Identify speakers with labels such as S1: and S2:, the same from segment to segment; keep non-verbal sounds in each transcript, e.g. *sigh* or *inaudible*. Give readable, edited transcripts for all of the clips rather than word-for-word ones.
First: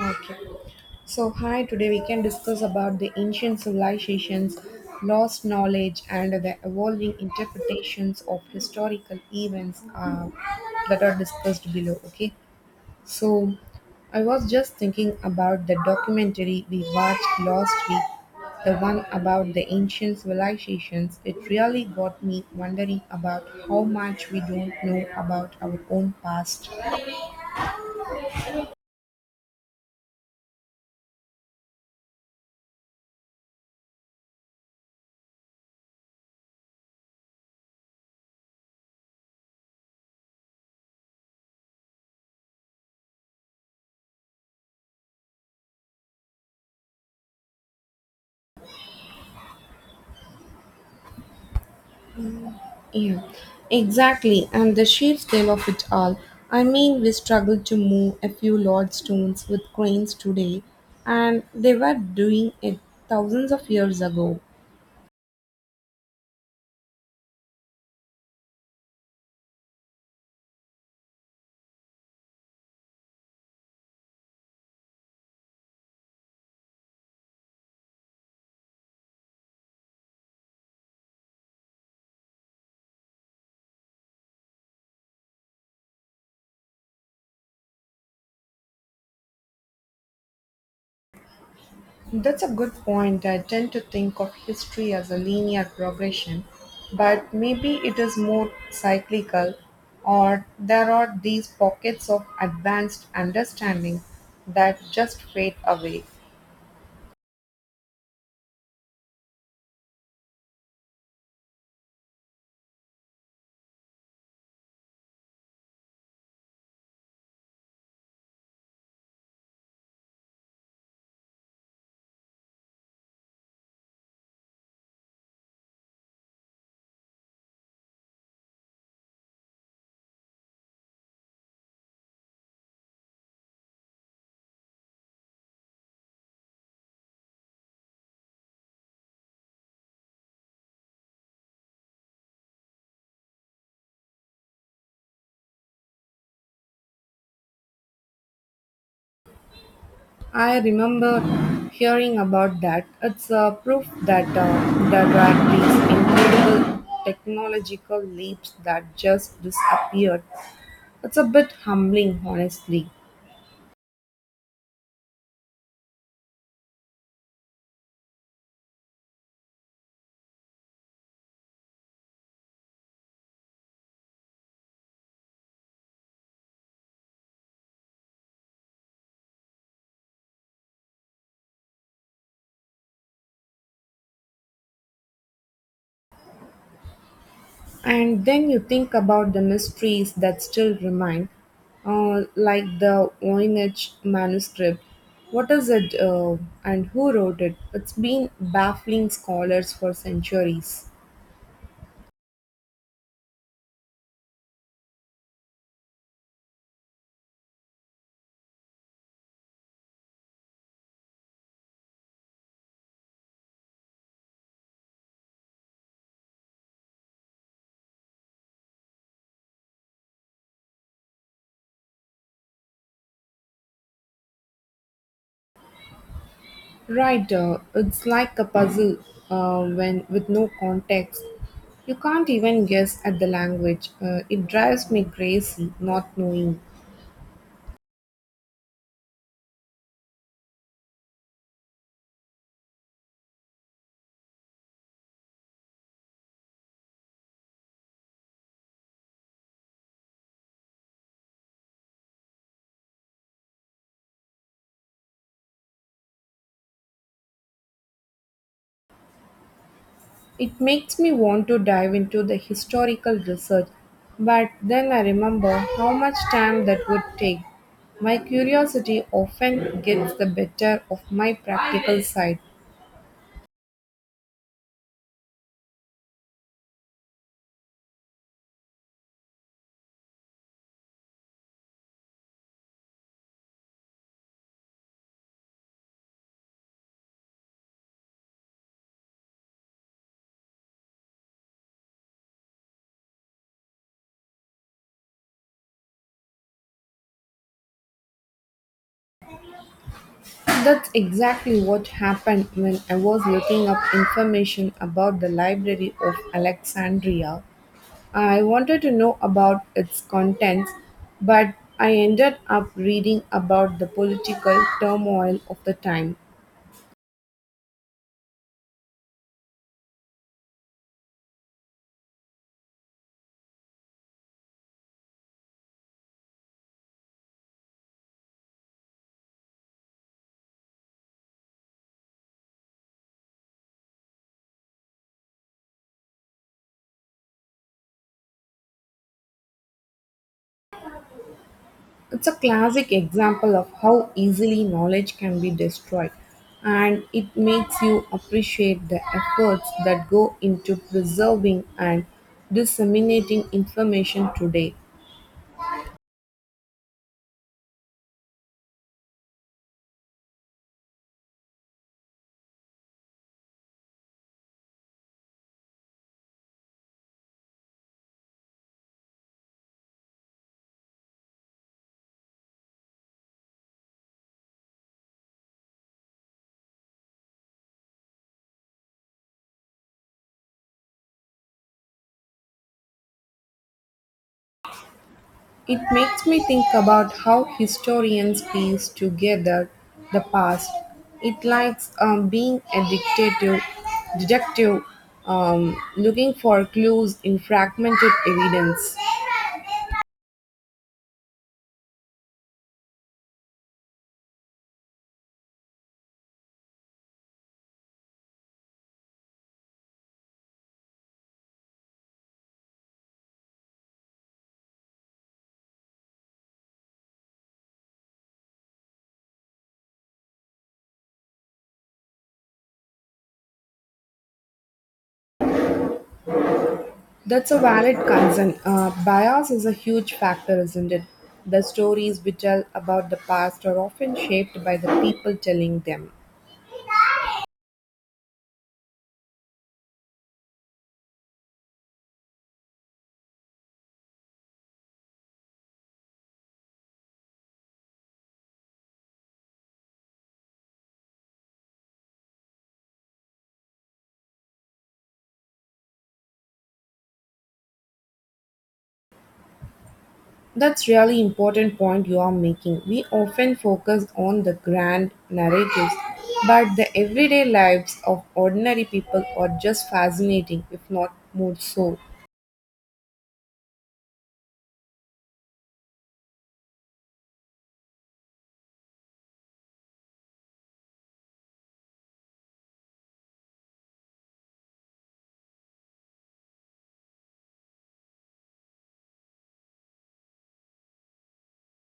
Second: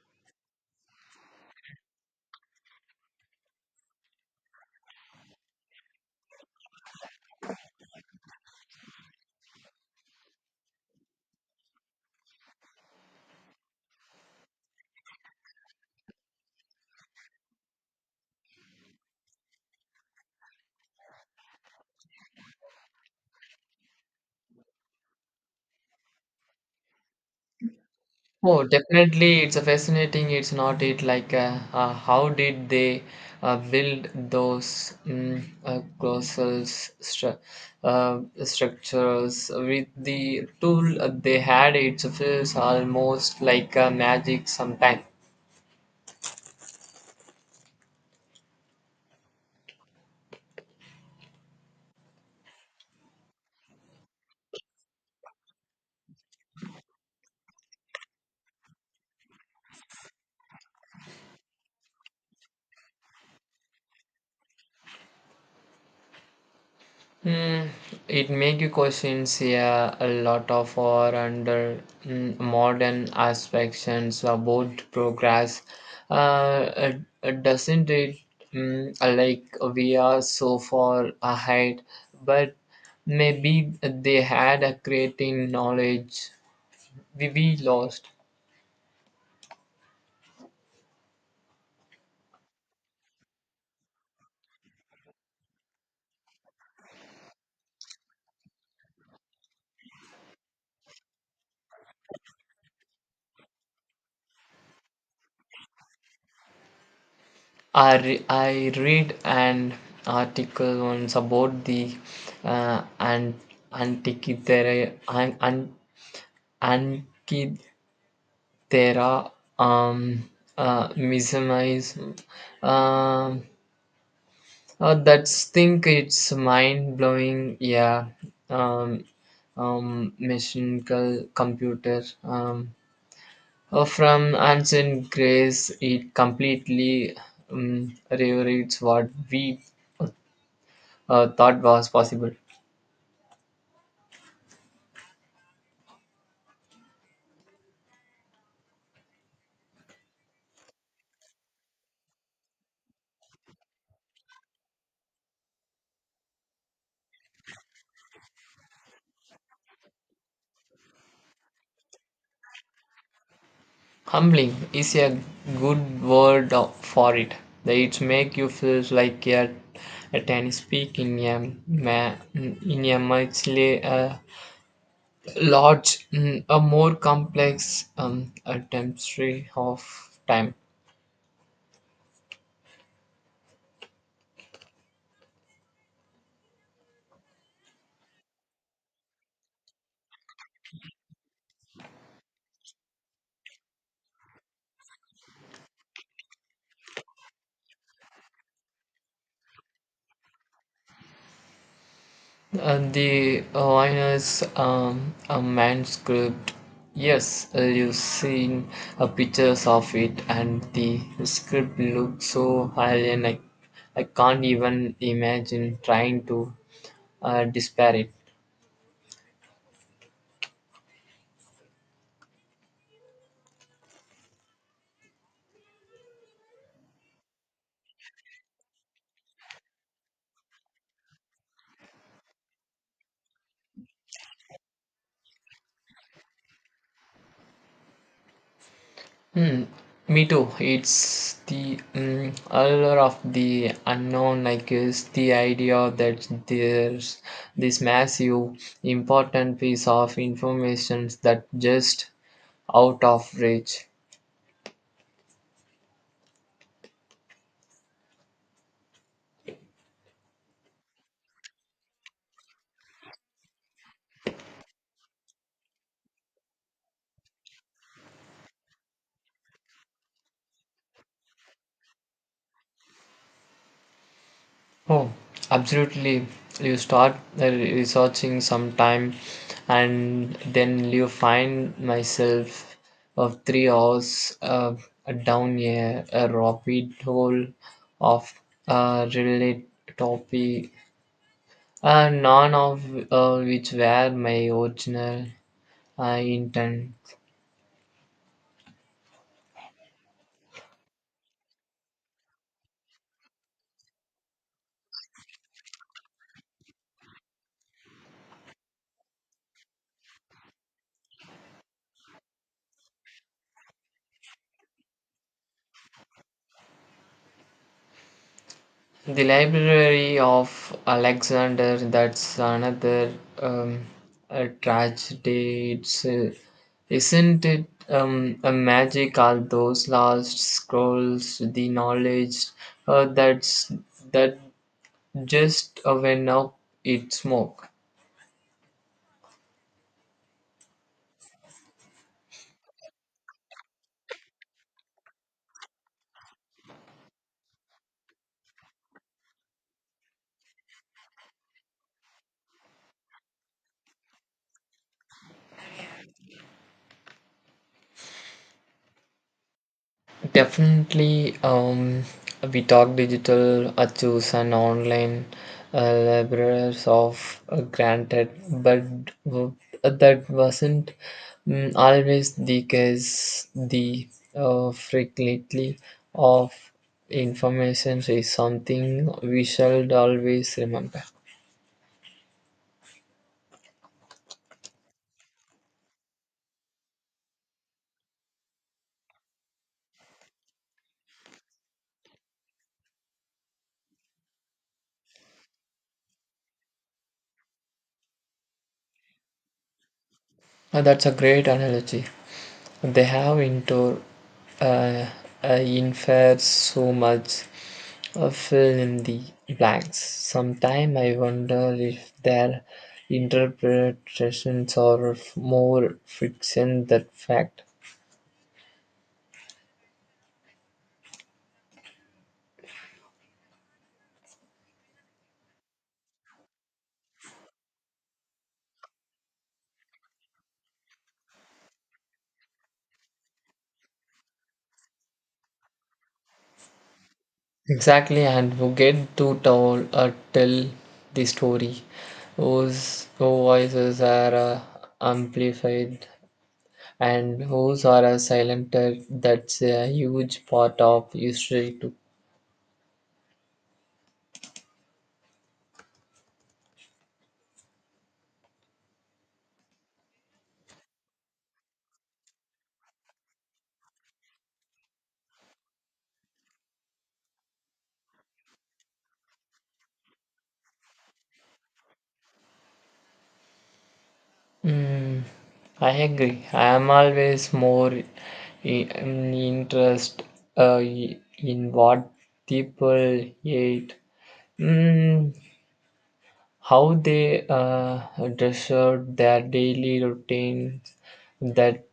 S1: Okay. So, hi, today we can discuss about the ancient civilizations, lost knowledge, and the evolving interpretations of historical events that are discussed below. Okay. So, I was just thinking about the documentary we watched last week, the one about the ancient civilizations. It really got me wondering about how much we don't know about our own past.
S2: Oh, definitely, it's a fascinating. It's not it like how did they build those colossal structures with the tool they had? It feels almost like a magic sometimes.
S1: Yeah, exactly. And the sheer scale of it all. I mean, we struggled to move a few large stones with cranes today, and they were doing it thousands of years ago.
S2: Hmm, it make you questions, yeah, a lot of our under modern aspects about progress. Uh, uh, doesn't it like we are so far ahead, but maybe they had a creating knowledge we lost.
S1: That's a good point. I tend to think of history as a linear progression, but maybe it is more cyclical, or there are these pockets of advanced understanding that just fade away.
S2: I read an article once about the uh, and antikythera- an- Ankithera um, mesmerism. Um, that's think it's mind blowing. Yeah, um, mechanical computer. From ancient Greece, it completely rewrites what we thought was possible.
S1: I remember hearing about that. It's a proof that there were these incredible technological leaps that just disappeared. It's a bit humbling, honestly.
S2: Humbling is a good for it. It makes you feel like a tennis peak in a large, a more complex tapestry of time.
S1: And then you think about the mysteries that still remain, like the Voynich manuscript. What is it and who wrote it? It's been baffling scholars for centuries.
S2: The Lioness a manuscript. Yes, you've seen pictures of it, and the script looks so alien. I can't even imagine trying to despair it.
S1: Right, it's like a puzzle when with no context. You can't even guess at the language. It drives me crazy not knowing.
S2: Hmm. Me too. It's the allure of the unknown, I guess, the idea that there's this massive, important piece of information that just out of reach.
S1: It makes me want to dive into the historical research, but then I remember how much time that would take. My curiosity often gets the better of my practical side.
S2: Oh, absolutely. You start researching sometime, and then you find myself of 3 hours down a rapid hole of related topic, none of which were my original uh, intent.
S1: That's exactly what happened when I was looking up information about the Library of Alexandria. I wanted to know about its contents, but I ended up reading about the political turmoil of the time.
S2: The Library of Alexander, that's another um, a tragedy, it's, isn't it? A magic, all those lost scrolls, the knowledge uh, that's that just went up in smoke.
S1: It's a classic example of how easily knowledge can be destroyed, and it makes you appreciate the efforts that go into preserving and disseminating information today.
S2: Definitely, we talk digital achus and online libraries of granted, but that wasn't always the case. The frequently of information is something we should always remember.
S1: It makes me think about how historians piece together the past. It likes being a detective, looking for clues in fragmented evidence.
S2: That's a great analogy. They have indoor uh, in so much fill in the blanks. Sometimes I wonder if their interpretations are more fiction than fact.
S1: That's a valid concern. Bias is a huge factor, isn't it? The stories we tell about the past are often shaped by the people telling them.
S2: Exactly, and who get to tell the story, whose voices are amplified and whose are silenced. That's a huge part of history too.
S1: That's really important point you are making. We often focus on the grand narratives, but the everyday lives of ordinary people are just fascinating, if not more so.
S2: Mm, I agree. I am always more i- um, interest uh, i- in what people eat, mm, how they dress out their daily routines. That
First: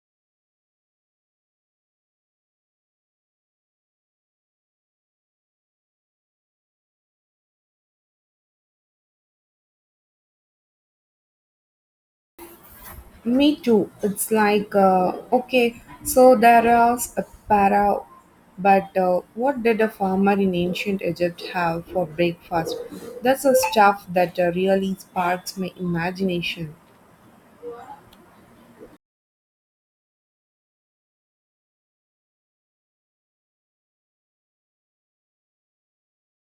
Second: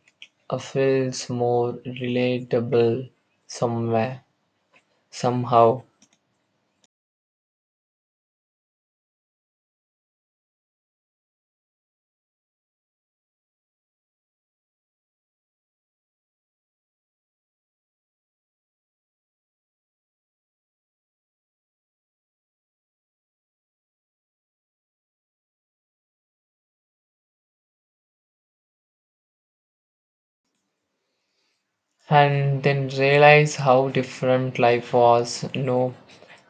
S2: feels more relatable somewhere, somehow.
S1: Me too. It's like, okay, so there is a para, but what did a farmer in ancient Egypt have for breakfast? That's a stuff that really sparks my imagination.
S2: And then realize how different life was, no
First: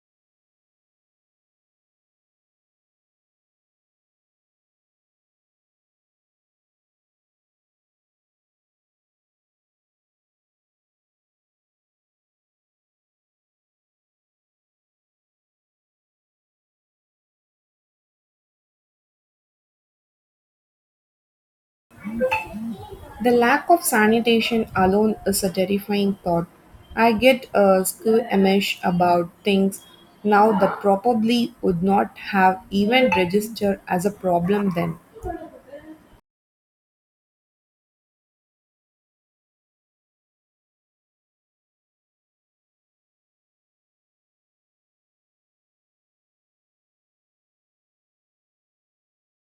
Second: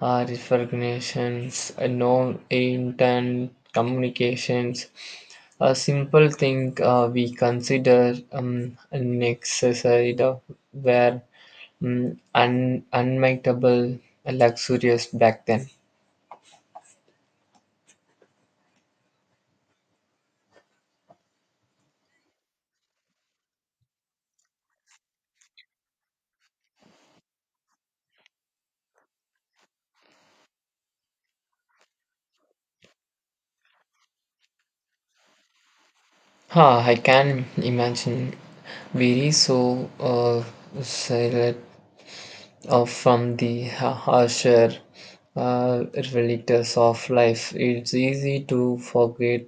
S2: recognitions, no intent communications, a simple thing we consider necessary were unmightable luxurious back then.
S1: The lack of sanitation alone is a terrifying thought. I get squeamish about things now that probably would not have even registered as a problem then.
S2: Huh, I can imagine we so silent from the harsher uh, realities of life. It's easy to forget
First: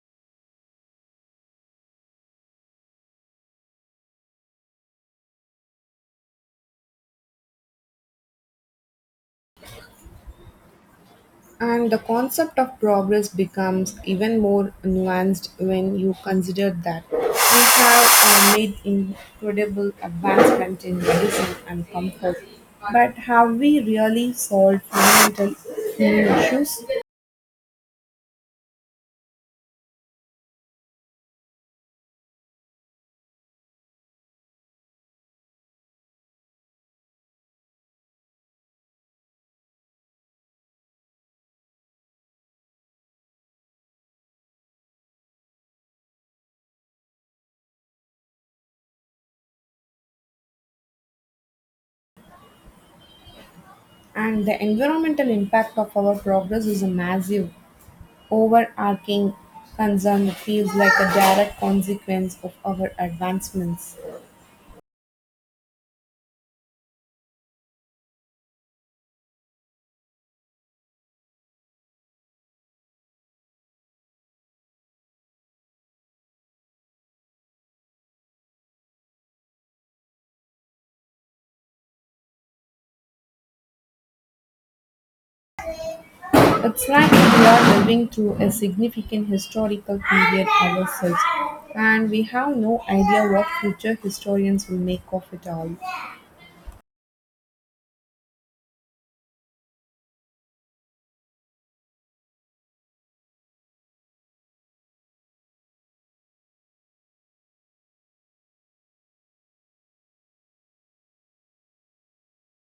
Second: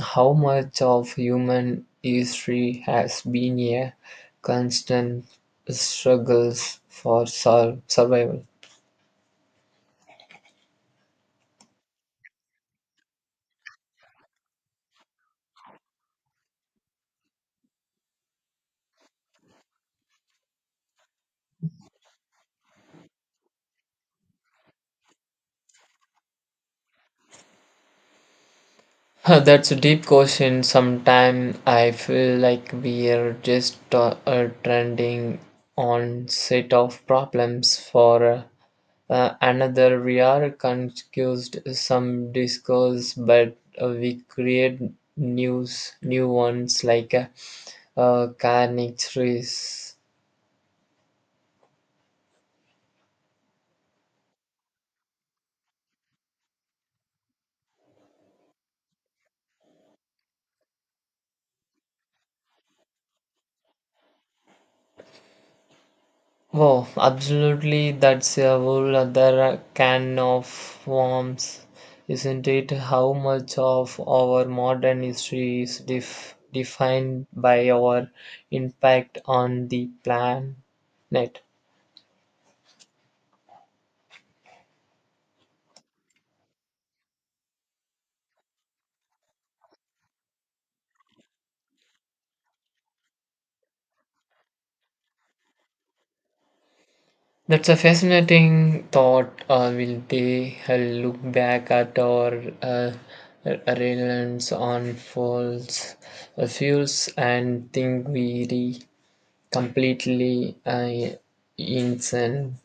S2: how much of human history has been a constant struggles for survival. *laughs*
S1: And the concept of progress becomes even more nuanced when you consider that we have made incredible advancement in medicine and comfort, but have we really solved fundamental human issues?
S2: Huh, that's a deep question. Sometimes I feel like we are just trending on set of problems for. Another we are confused some discourse, but we create new ones like carnivorous.
S1: And the environmental impact of our progress is a massive, overarching concern that feels like a direct consequence of our advancements.
S2: Oh, absolutely, that's a whole other can of worms, isn't it? How much of our modern history is defined by our impact on the planet.
S1: It's like we are living through a significant historical period ourselves, and we have no idea what future historians will make of it all.
S2: That's a fascinating thought. Will they look back at our reliance on fossil fuels and think we re completely insane?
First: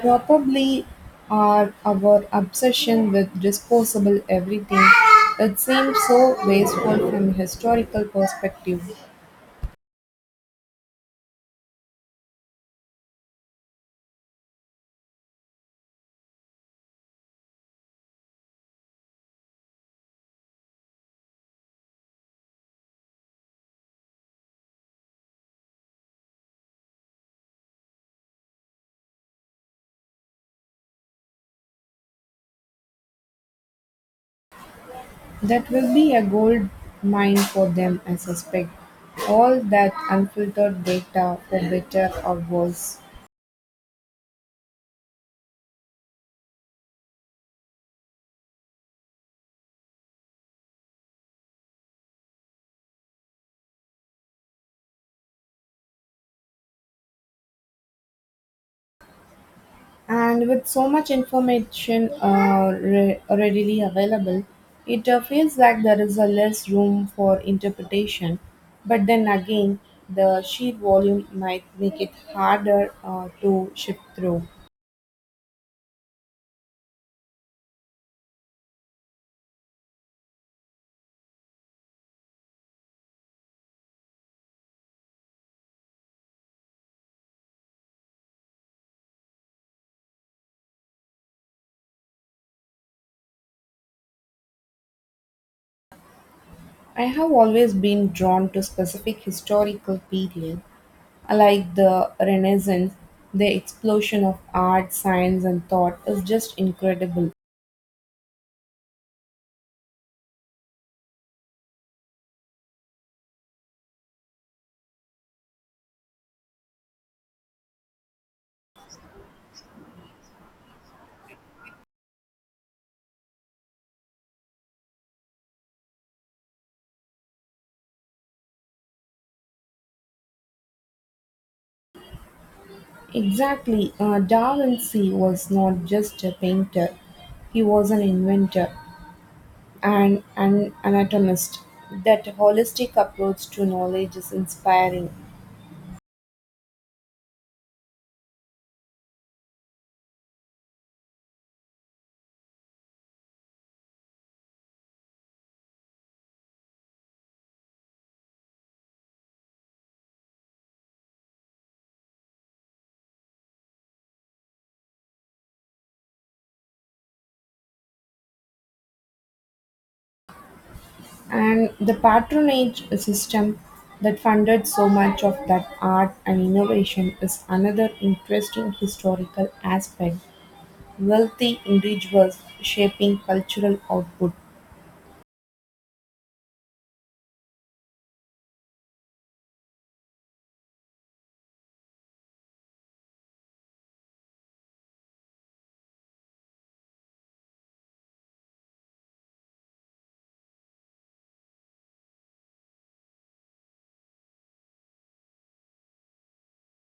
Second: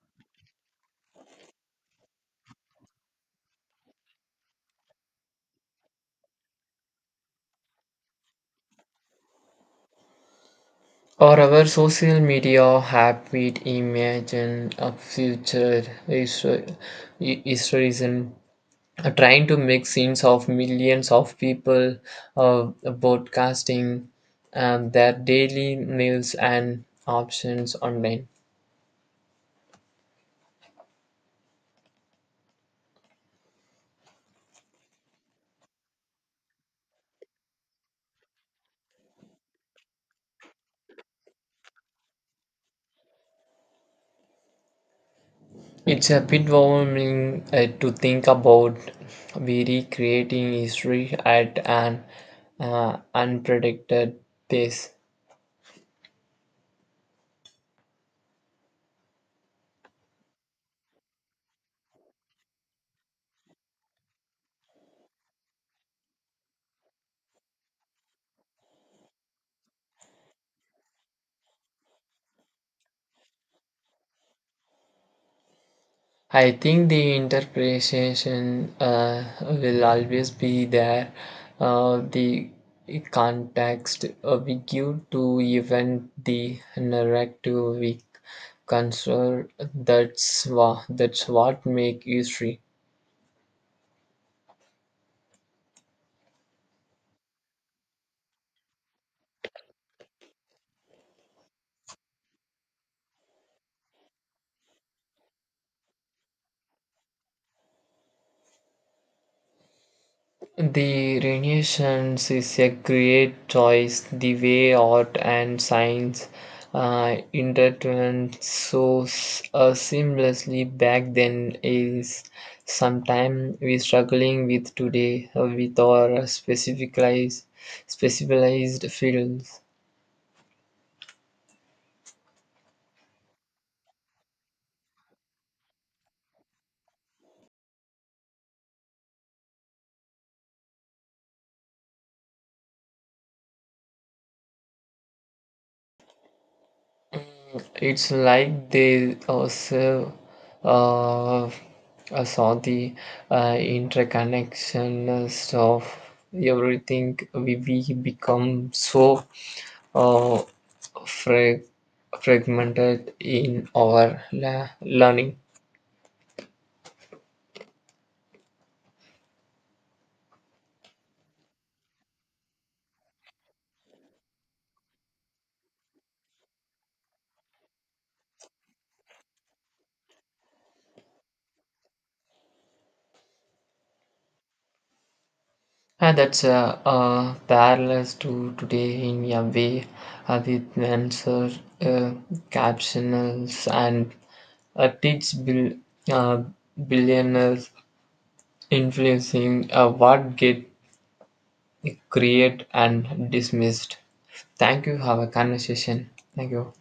S1: Probably are our obsession with disposable everything. It seems so wasteful from a historical perspective.
S2: Or our social media habit. Imagine a future is is reason trying to make scenes of millions of people uh, broadcasting their daily meals and options online.
S1: That will be a gold mine for them, I suspect. All that unfiltered data, for better or worse.
S2: It's a bit overwhelming to think about we recreating history at an unpredicted pace.
S1: And with so much information readily available, it feels like there is a less room for interpretation. But then again, the sheer volume might make it harder to shift through.
S2: I think the interpretation will always be there. The context we give to even the narrative we construct, that's what make history.
S1: I have always been drawn to specific historical period, like the Renaissance. The explosion of art, science, and thought is just incredible.
S2: The Renaissance is a great choice. The way art and science intertwined so seamlessly back then is sometimes we struggling with today with our specificalized specialized fields.
S1: Exactly, Da Vinci was not just a painter; he was an inventor and an anatomist. That holistic approach to knowledge is inspiring.
S2: It's like they also serve uh, saw the interconnectedness of everything. We become so uh, frag- fragmented in our learning.
S1: And the patronage system that funded so much of that art and innovation is another interesting historical aspect. Wealthy individuals shaping cultural output.
S2: And that's parallels to today in a way with answer uh, captionals and uh, teach bil- uh, billionaires influencing what get create and dismissed. Thank you. Have a conversation. Thank you.